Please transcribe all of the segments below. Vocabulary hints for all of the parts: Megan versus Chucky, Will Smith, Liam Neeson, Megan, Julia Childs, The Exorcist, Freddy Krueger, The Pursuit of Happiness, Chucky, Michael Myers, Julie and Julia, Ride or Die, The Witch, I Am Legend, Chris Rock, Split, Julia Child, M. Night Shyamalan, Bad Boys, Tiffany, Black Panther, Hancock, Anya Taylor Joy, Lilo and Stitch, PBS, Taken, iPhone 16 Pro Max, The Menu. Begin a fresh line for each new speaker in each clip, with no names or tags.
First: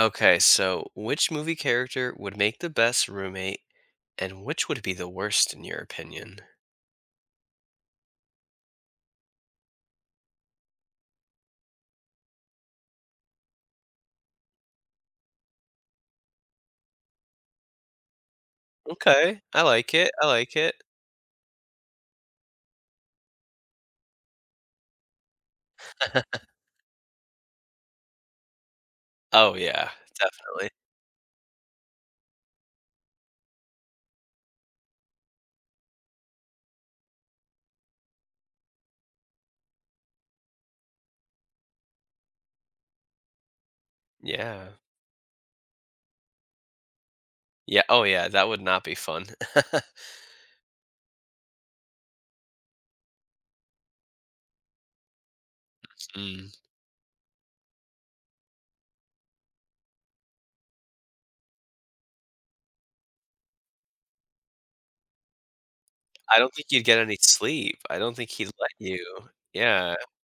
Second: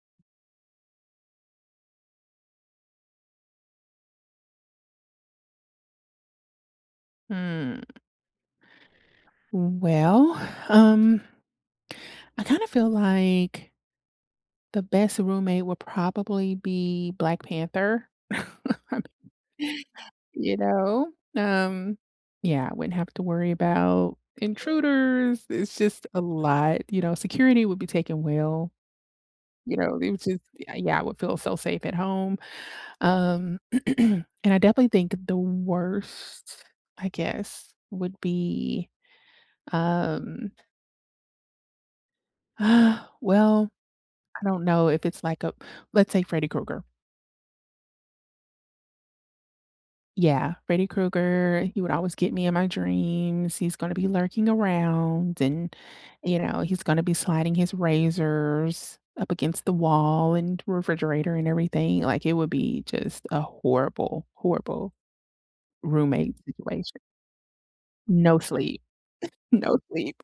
Okay, so which movie character would make the best roommate and which would be the worst in your opinion?
Hmm. Well, um, I kind of feel like the best roommate would probably be Black Panther.
Okay, I
Mean,
like it. I like
you
it.
know, um, yeah, I wouldn't have to worry about intruders. It's just a lot, you know. Security would be taken well,
Oh
you
yeah,
know.
definitely.
Yeah, yeah, I would feel so safe at home. Um, and I definitely think the worst, I guess, would be, um, well, I don't
Yeah.
know if let's say Freddy Krueger.
Yeah, oh yeah, that would not be fun.
Yeah, Freddy Krueger, he would always get me in my dreams. He's going to be lurking around and,
Mm.
he's going to be sliding his razors up against the wall and refrigerator and everything. Like it would be just a horrible, horrible roommate
I don't think you'd get
situation.
any sleep. I don't think
No
he'd let
sleep,
you.
no
Yeah,
sleep.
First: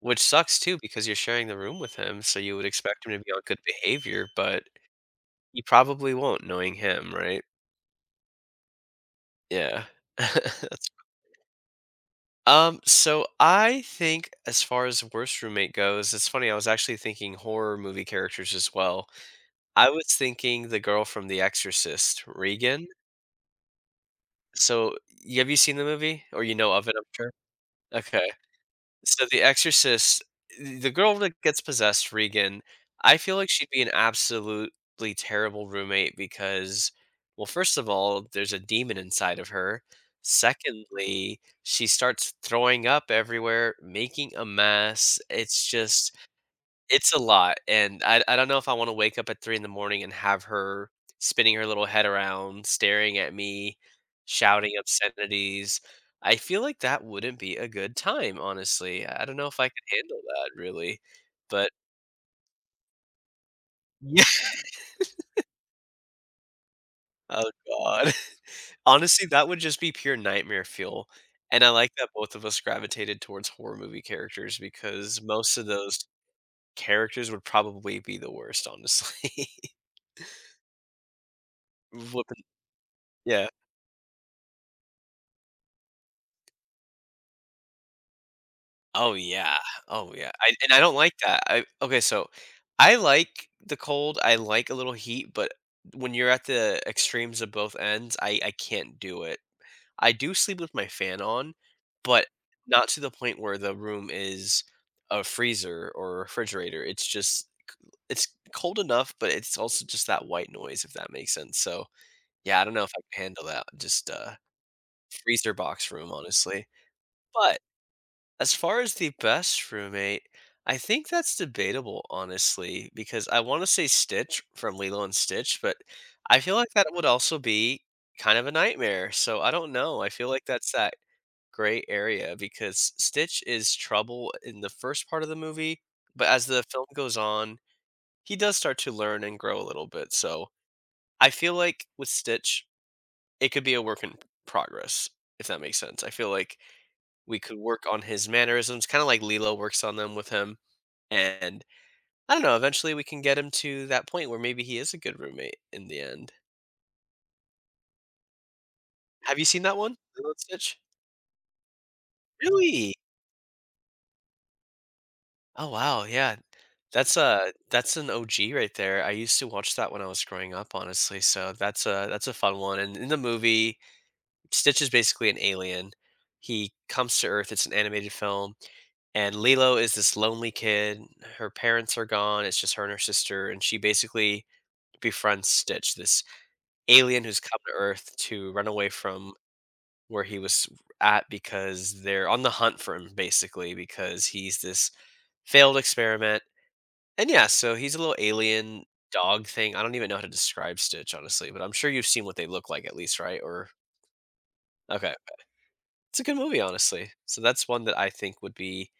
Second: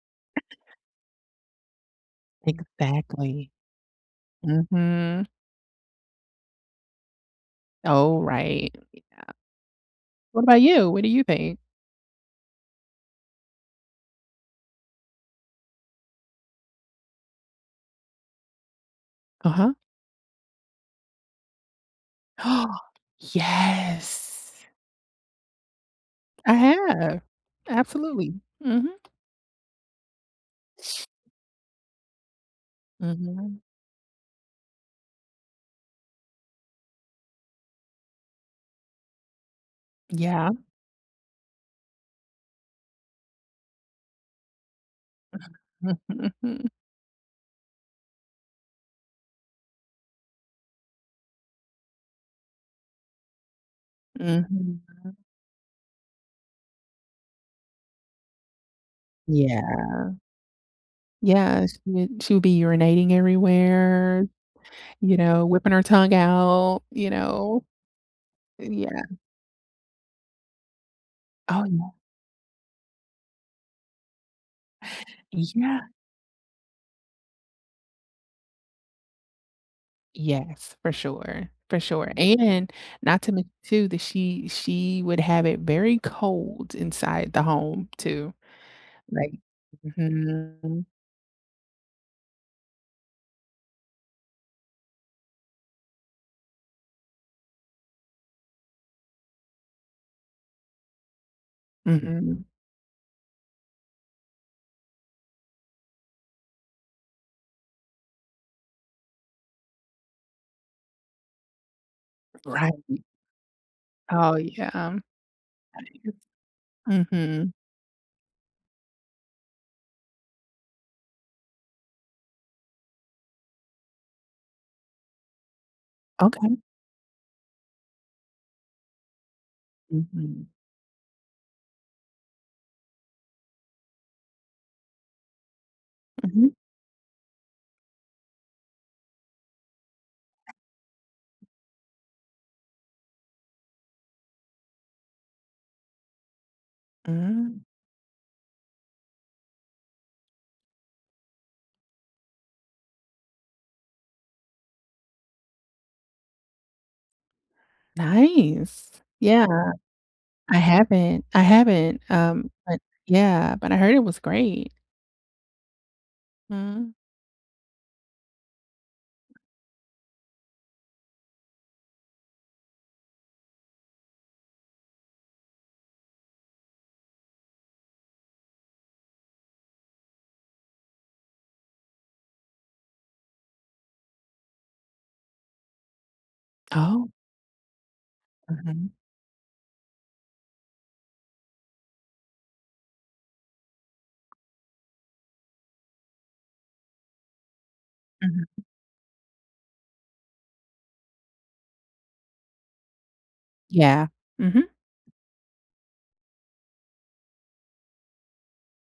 which sucks too because you're sharing the room with him, so you would expect him to be on
Exactly.
good behavior, but
Mhm.
he probably won't knowing him, right?
Oh, right.
Yeah.
What about
That's.
you? What do you think?
So I think as far as worst roommate goes, it's funny, I was actually thinking horror movie characters as well.
Uh-huh.
I was thinking the girl from The Exorcist, Regan.
Yes.
So, y have you seen the movie? Or you
I
know of it, I'm
have.
sure? Okay.
Absolutely. Mhm.
So, The Exorcist, the girl that gets possessed, Regan, I feel like
Mhm.
she'd be an absolutely terrible roommate because, well, first of all, there's a demon inside of her.
Yeah.
Secondly, she starts throwing up everywhere, making a mess. It's just it's a lot, and I don't know if I wanna wake up at 3 in the morning and have her spinning her little head around, staring at me, shouting
Mhm.
obscenities. I feel like that wouldn't be a good time, honestly. I don't know if I could
Yeah.
handle that really,
Yeah,
but
she would be urinating
yeah.
everywhere, you know, whipping her tongue out, you
Oh
know.
god.
Yeah.
Honestly, that would just be pure nightmare fuel, and
Oh,
I like
yeah.
that both of us gravitated towards horror movie characters because most of
Yeah.
those characters would probably be the worst, honestly.
Yes, for sure,
Whoopin.
and not to
Yeah.
mention too that she would have it very cold inside the home too,
Oh,
like
yeah. Oh, yeah. I and I
mhm,
don't like that. I okay, so I like the cold, I like a little heat, but when you're at the extremes of both ends, I can't do it. I do sleep with my fan on, but
mhm,
not to the point where the room is a freezer or a refrigerator. It's cold enough, but it's also just that white noise, if that makes sense. So, yeah, I don't
right,
know if I can handle that. Just,
oh yeah,
freezer box room, honestly.
mhm,
But as far as the best roommate, I think that's debatable, honestly, because I want to say Stitch from Lilo and Stitch, but I feel
okay,
like that would also be kind of a nightmare. So I don't know. I feel like
mhm,
that's that gray area because Stitch is trouble in the first part of the movie, but as
mhm,
the film goes on, he does start to learn and grow a little bit. So I feel like with Stitch, it could be a work in progress, if that makes sense. I feel like we could
mm,
work on his mannerisms, kind of like Lilo works on them with him. And I don't know, eventually we can get him to that point where maybe he is a good roommate in the end.
nice,
Have you
yeah,
seen that one? Lilo and Stitch?
I haven't, but
Really?
yeah, but I heard it was great,
Oh wow, yeah.
mm,
That's an OG right there. I used to watch that when I was growing up, honestly. So that's a fun one. And in the movie, Stitch is basically an alien. He comes to Earth. It's an animated film, and Lilo is this lonely kid. Her parents are gone. It's just her and her sister, and she basically befriends Stitch, this
oh,
alien who's come to Earth to run
mhm,
away from where he was at because they're on the hunt for him, basically, because he's this failed experiment. And yeah, so he's a little
mhm,
alien dog thing. I don't even know how to describe Stitch, honestly, but I'm sure you've seen what they look like at least, right? Or,
yeah, mhm.
okay. It's a good movie, honestly. So that's one that I think would be,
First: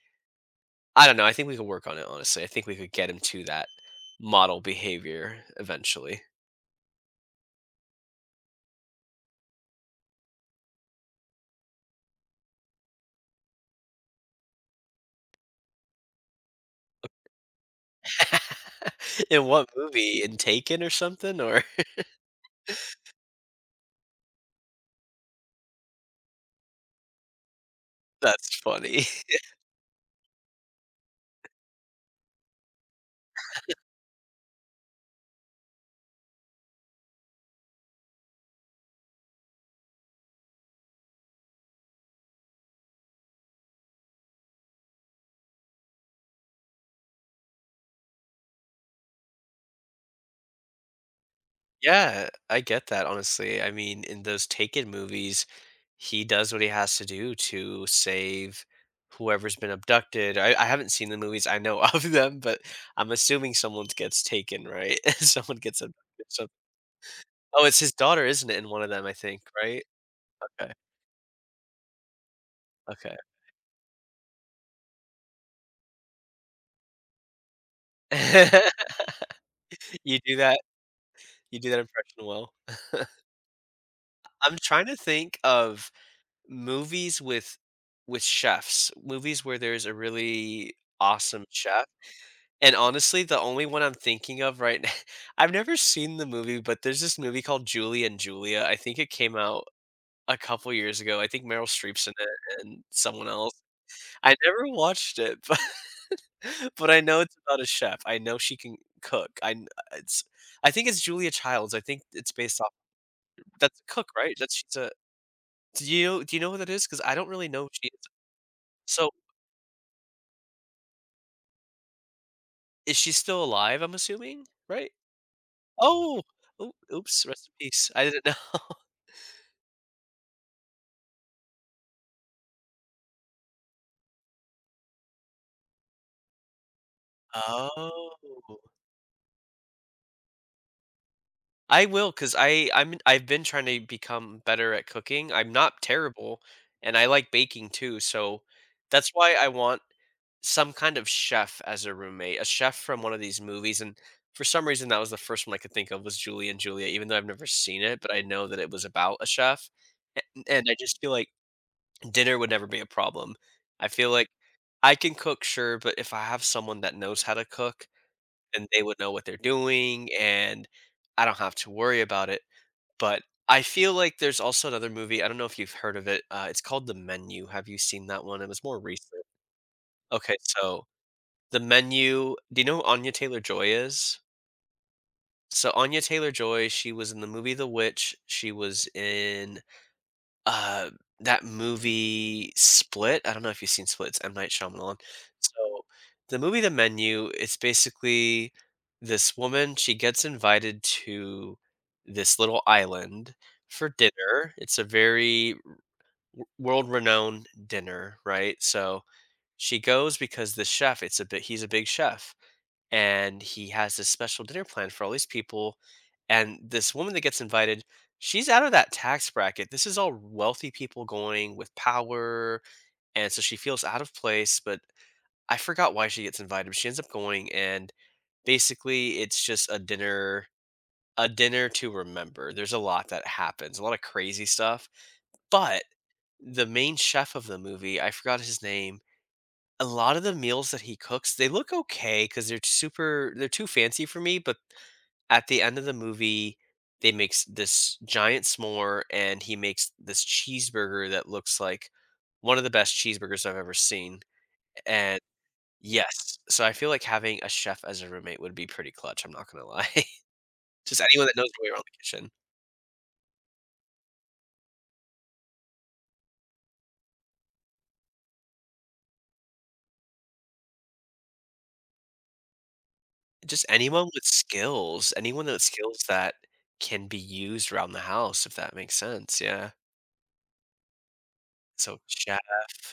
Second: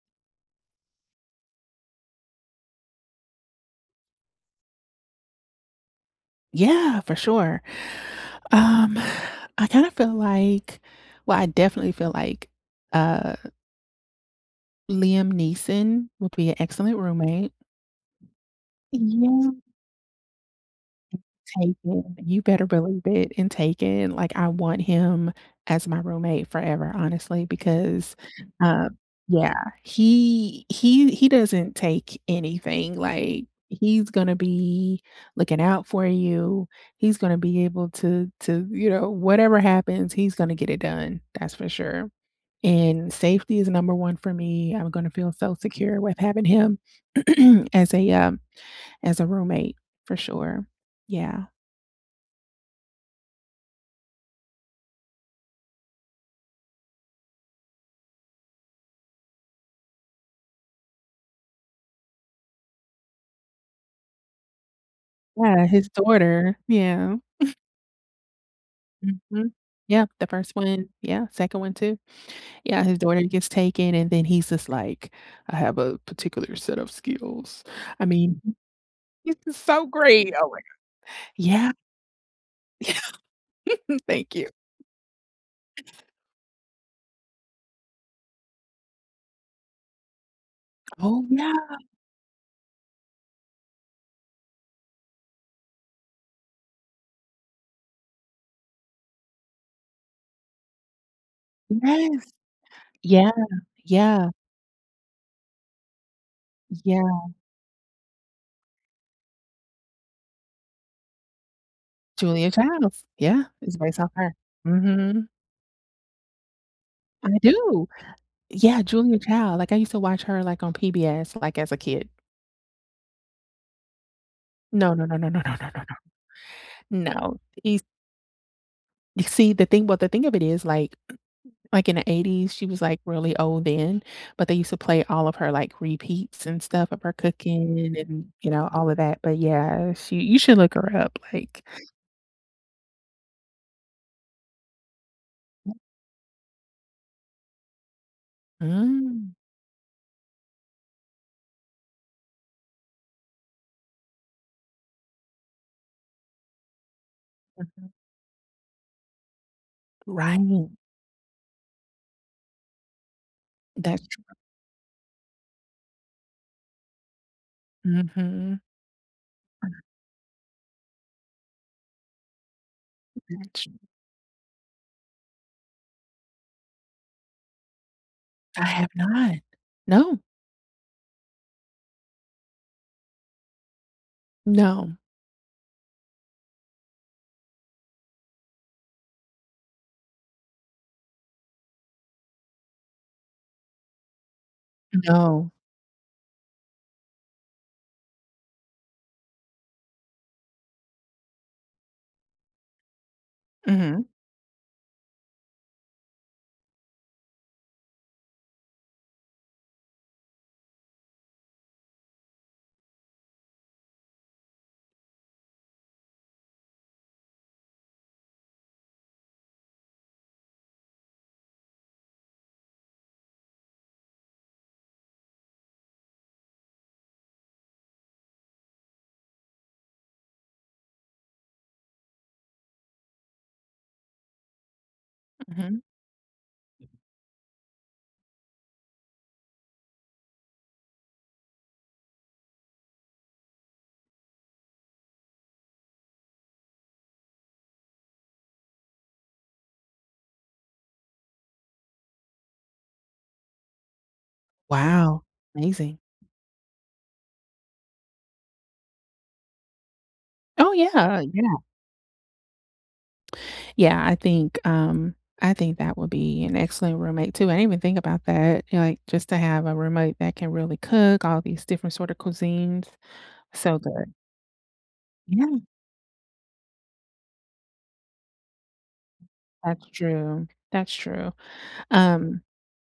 I don't know. I think we could work on it, honestly. I think we could get him to that model behavior eventually.
Yeah, for sure. Um, I kind of feel like I definitely feel like, uh, Liam Neeson would be an excellent roommate.
In what movie? In Taken or something, or
Taken, you better believe it, and Taken, like, I want him as my roommate forever, honestly, because,
that's
um
funny.
yeah, he doesn't take anything, like, he's gonna be looking out for you, he's gonna be able to, you know, whatever happens, he's gonna get it done, that's for sure, and safety is number 1 for me, I'm gonna feel so secure with having him as as a roommate for sure. Yeah.
Yeah, I get that, honestly. I mean, in those Taken movies, he does what he has to do to save whoever's been abducted. I haven't seen the movies, I know of them, but I'm assuming someone gets taken, right? Someone
Yeah,
gets
his
abducted, so
daughter. Yeah.
oh, it's his daughter, isn't it, in one of them, I think,
Mhm.
right?
Yep, the first
Okay,
one. Yeah, second one too. Yeah, his
okay.
daughter gets taken, and then he's just like, "I have a particular set of skills." I mean, this is so
You
great.
do
Oh
that
my God.
you do
Yeah.
that impression well.
Thank you.
I'm trying to think of movies with chefs, movies where there's a really
Oh,
awesome
yeah.
chef, and honestly, the only one I'm thinking of right now I've never seen the movie, but there's this movie called Julie and Julia, I think it came out a couple years ago, I think Meryl Streep's in
Yes.
it and someone
Yeah.
else.
Yeah.
I never watched it, but I know
Yeah.
it's about a chef, I know she can cook, it's I think it's Julia Childs, I think it's
Julia
based off.
Childs. Yeah, it's
That's a
based
cook,
off
right?
her.
That's she's a
Mhm.
do you know what that is? Because I don't
I
really know who she
do.
is.
Yeah,
So
Julia Child. Like, I used to watch her, like, on PBS, like, as a kid.
is she still alive, I'm assuming, right?
No, no, no, no, no, no, no, no, no.
Oh! Oo
No.
Oops,
No,
rest in
He's
peace. I didn't know.
You see, The thing the thing of it is, like, in the '80s, she was, like, really old then, but they used to play all of her, like, repeats and stuff of her cooking and, you
Oh.
know, all of that, but yeah, she you should look her up, like
I will, cause I've been trying to become better at cooking. I'm not terrible, and I like baking too, so that's why
mm,
I want some kind of chef as a roommate, a chef from one of these movies, and for some reason, that was the first one I could think of was Julie and Julia, even though I've never seen
mhm,
it, but I know that it was about a chef, a
right,
and I just feel like dinner would never be a problem. I
that's
feel
true.
like I can cook, sure, but if I have someone that knows how to cook,
Mhm,
then they would know what they're doing, and I don't have to worry about it. But I
that's
feel like there's also another movie. I don't know if you've heard of it. It's called The Menu. Have you seen that one? It was
I
more
have
recent.
not. No,
Okay, so The Menu. Do you know who Anya Taylor Joy is?
no,
So Anya Taylor Joy, she was in the movie The Witch. She was in, Uh, that movie Split, I don't know if you've seen Split, it's M. Night Shyamalan.
no.
So, the movie The Menu, it's basically this woman, she gets invited to this little island for
Mhm,
dinner. It's a very world-renowned dinner, right? So, she goes because the chef, it's a bit he's a big chef and he has this special dinner plan for all these people. And this woman that gets invited, she's out of that tax bracket. This is all wealthy people going with power. And so she feels out of place, but I forgot why she gets invited. But she ends up going, and basically, it's just a dinner. A dinner to remember. There's a lot that happens, a lot of crazy stuff.
mhm.
But the main chef of the movie, I forgot his name, a lot of the meals that he cooks they look okay because they're too fancy for me but at the end of the movie, they makes this giant s'more, and he makes this cheeseburger that looks like one of the best cheeseburgers I've ever seen, and
Wow, amazing.
yes. So I feel like having a chef as a roommate would be pretty clutch, I'm not gonna lie.
Oh,
Just
yeah,
anyone that knows
yeah.
their way around the kitchen.
Yeah, I think that would be an excellent roommate too. I didn't even think about that. You know, like just to have a roommate that can really cook all these different sort of cuisines.
Just
So good.
anyone with
Yeah,
skills that can be used around the house, if that makes sense, yeah.
that's true. That's true.
So chef,
Um,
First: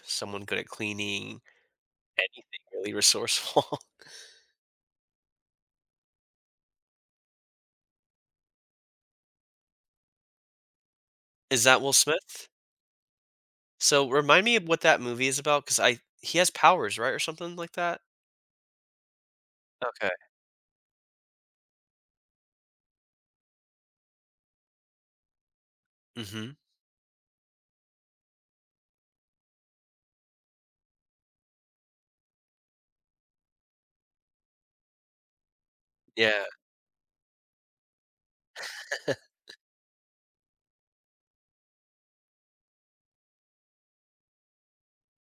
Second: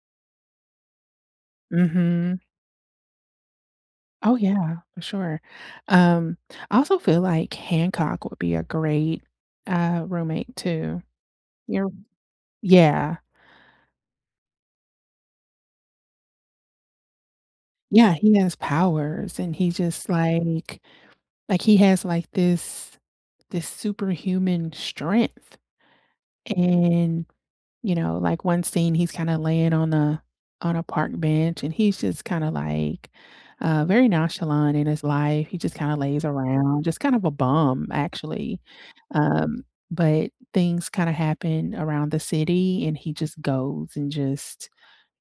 someone good at cleaning,
mhm.
anything really resourceful.
Oh yeah, for sure. Um, I also feel like Hancock would be a great roommate too.
Is that
You're
Will Smith?
yeah.
So remind me of what that movie is about, because I he has powers, right, or something like that?
Yeah, he has powers and
Okay.
he has this superhuman strength.
Mhm.
And, you know, like one scene, he's kinda laying on the on a park bench, and he's just kinda like, very nonchalant in his life. He just kinda lays
Yeah.
around, just kind of a bum, actually. Um, but things kinda happen around the city, and he just goes and just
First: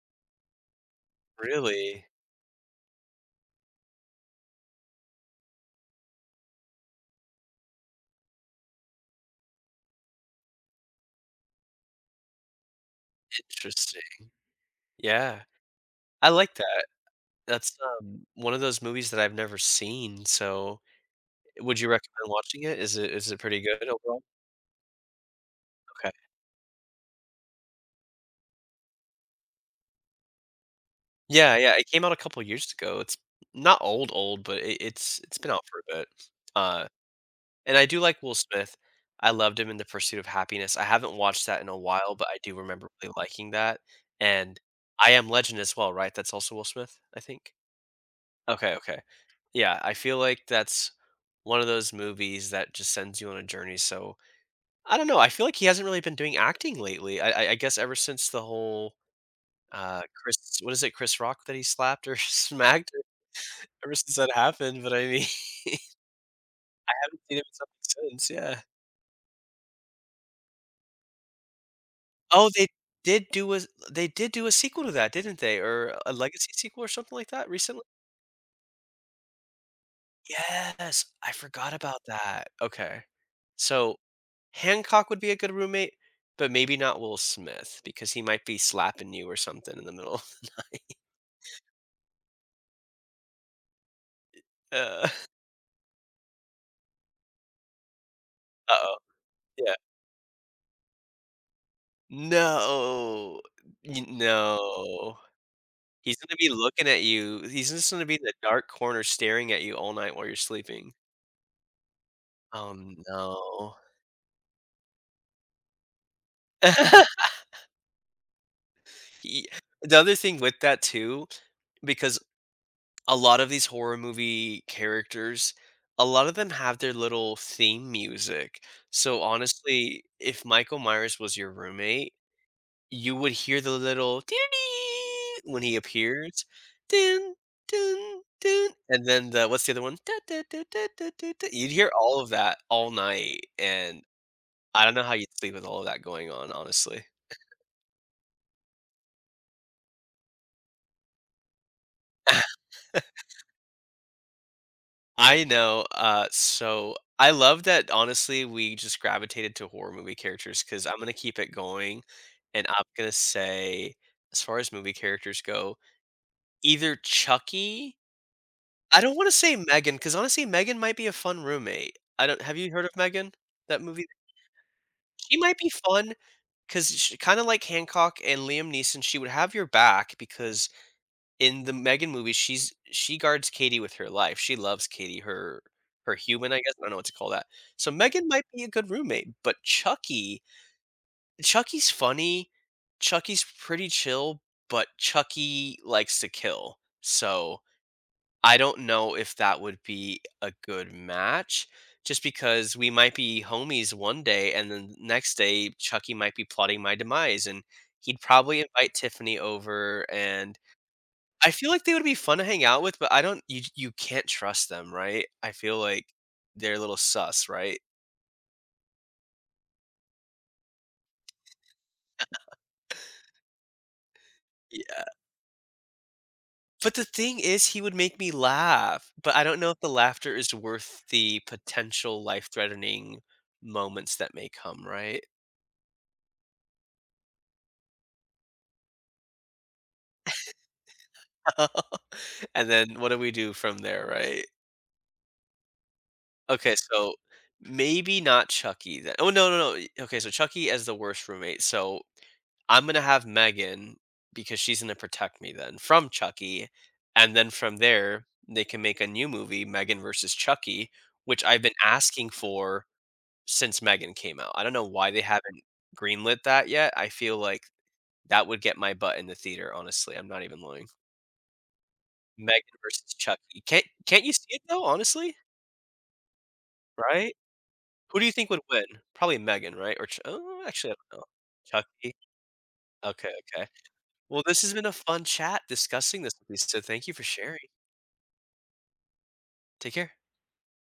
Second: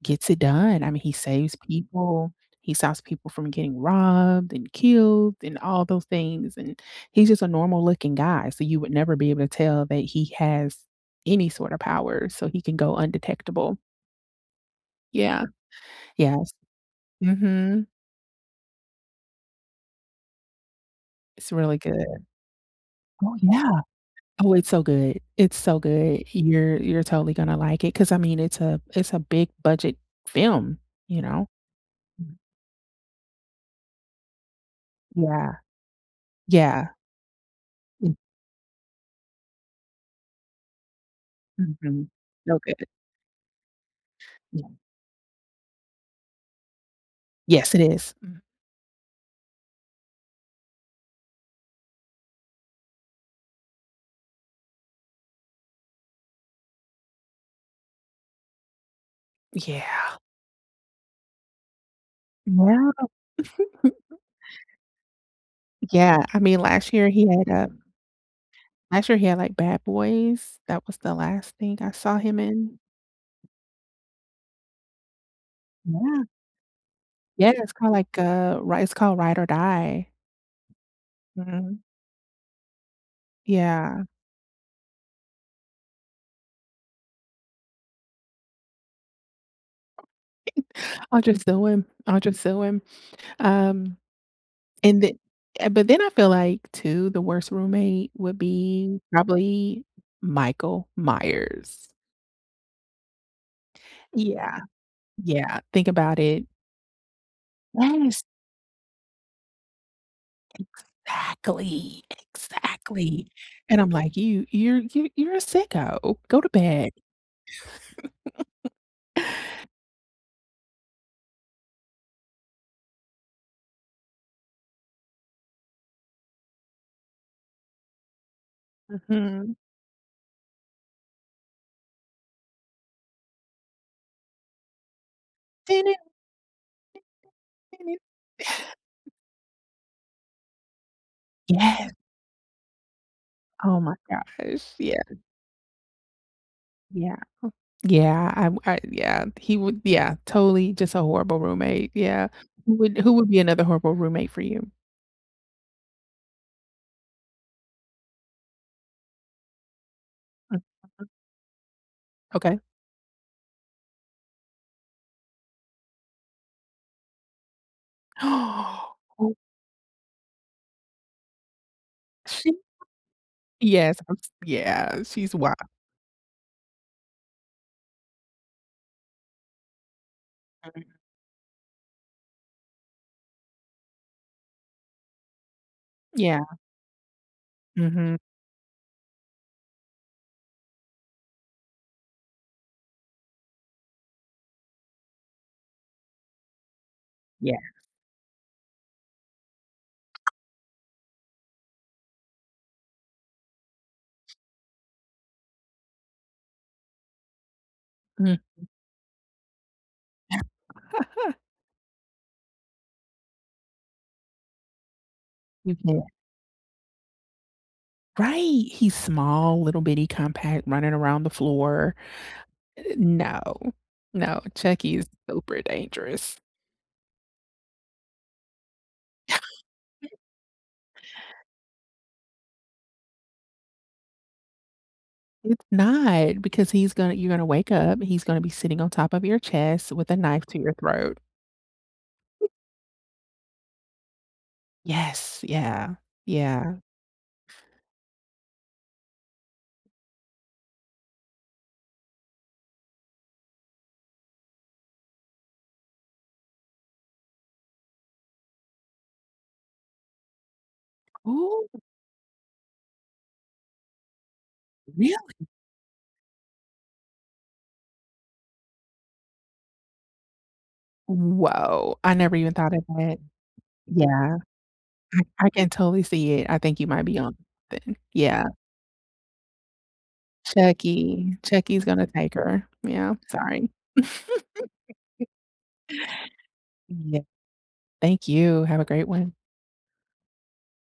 gets it done. I mean, he saves
Really?
people. He stops people from getting robbed and killed and all those things. And he's just a normal looking guy. So you would never be able to tell that he has any sort of powers. So he can go undetectable.
Interesting. Yeah.
Yeah.
I
Yes.
like that. That's
Hmm.
one of those movies that I've never seen, so
It's
would
really
you
good.
recommend watching it? Is it is
Oh
it pretty
yeah.
good overall?
Oh, it's so good. It's so
Okay.
good. You're totally gonna like it. Cause I mean it's a big budget film, you know?
Yeah, yeah, it came out a
Mm.
couple years ago. It's not old, old, but it's been
Yeah.
out for a bit. Uh
Yeah.
And I do
Mm.
like Will Smith. I loved him in The Pursuit of Happiness. I haven't watched that in a
Mhm.
while, but I do
So good.
remember really liking that, and I Am Legend as well, right? That's also Will Smith, I think?
Yes, it is. Mm,
Okay, okay. Yeah, I feel like that's one of those movies that just sends you on a journey, so I don't know, I feel like he hasn't really been doing acting lately. I guess ever since the whole,
yeah.
Chris, what is it, Chris Rock that he slapped or
Yeah,
smacked? Ever since that happened, but I mean,
yeah, I mean,
I haven't seen him in something since, yeah.
last year he had, like, Bad Boys, that was the last thing I saw him
Oh,
in.
did do a they did do a sequel to that, didn't they? Or a
Yeah,
legacy sequel or something like that
yeah, it's
recently?
kinda like, ri it's called Ride or Die.
Yes, I forgot
Mhm,
about that. Okay. So,
yeah,
Hancock would be a good roommate, but maybe not Will Smith because he might be slapping you or something in the middle.
I'll just sue him, um, and
Uh,
then, but then I feel like too, the worst roommate would
oh
be
yeah.
probably Michael Myers.
No. Y
Yeah,
No.
yeah, think
He's
about
gonna
it.
be looking at you. He's just gonna be in
Yes.
the dark corner staring at you all night while you're sleeping.
Exactly,
Oh,
exactly,
no.
and I'm like, you're a sicko, go to bed."
Ye The other thing with that too, because a lot of these horror movie characters, a lot of them have their little theme music. So,
Mhm.
honestly, if Michael Myers was your roommate, you would hear the little dee-dee-dee when he appears. "Dun, dun, dun," and then the what's the other one? Da, da, da, da, da, da, da. You'd hear
Yes,
all of that all night,
oh my
and
gosh,
I don't
yeah,
know how you'd sleep with all of that going on, honestly.
yeah, yeah, I. I yeah, he would yeah, totally just a horrible roommate, yeah. Who would be another horrible roommate for you?
I know. So I love that. Honestly, we just gravitated to horror movie
Mm,
characters because I'm
mhm,
gonna keep it going,
okay.
and I'm gonna say, as far as movie characters go, either Chucky. I don't want to
Oh,
say Megan because honestly, Megan might be a fun roommate. I don't.
she
Have you heard of Megan? That
yes,
movie.
I'm s yeah, she's
She
wild.
might be fun because kind of like Hancock and Liam Neeson, she would have your back because in the Megan movie, she guards Katie with her life. She loves Katie, her
Yeah,
human, I guess. I don't know what to call that. So
mhm,
Megan might be a good roommate, but Chucky's funny. Chucky's pretty chill, but Chucky likes to kill.
yeah,
So I don't know if that would be a good match. Just because we might be homies one day, and then next day Chucky might be plotting my demise, and he'd
mm,
probably invite Tiffany over, and I feel like they would be fun to hang out with, but I don't you you can't trust them, right? I
you
feel
can.
like they're a little sus, right?
Right, he's small, little bitty, compact, running around the floor. No, no, Chucky
Yeah.
is super dangerous.
But the thing is he would make me laugh, but I don't know if the laughter is worth the potential life-threatening moments that may come, right?
It's not because he's gonna you're gonna wake up, he's gonna be sitting on top of your chest with a knife to your throat.
And then what do we do from there, right?
Yes, yeah,
Okay,
yeah.
so maybe not Chucky then. Oh, no, no, no. Okay, so Chucky as the worst roommate. So I'm gonna have Megan because she's gonna protect me then from Chucky, and then from there they can make a new movie, Megan versus Chucky, which I've
Oh,
been asking for since Megan came out. I don't know why
really?
they haven't greenlit that yet. I feel like that would get my butt in the theater, honestly. I'm not even lying.
Whoa! I never even thought
Megan
of
versus
that.
Chucky. Can't you
Yeah,
see it though, honestly?
I can totally see it. I think you might be
Right?
on something.
Who do you
Yeah.
think would win? Probably Megan, right? Or oh, actually, I don't know.
Chucky. Chucky's gonna
Chucky?
take her. Yeah,
Okay, okay.
sorry.
Well, this has been a fun chat discussing this with you, so thank you
Yeah,
for sharing.
thank you. Have a great one.
Take care.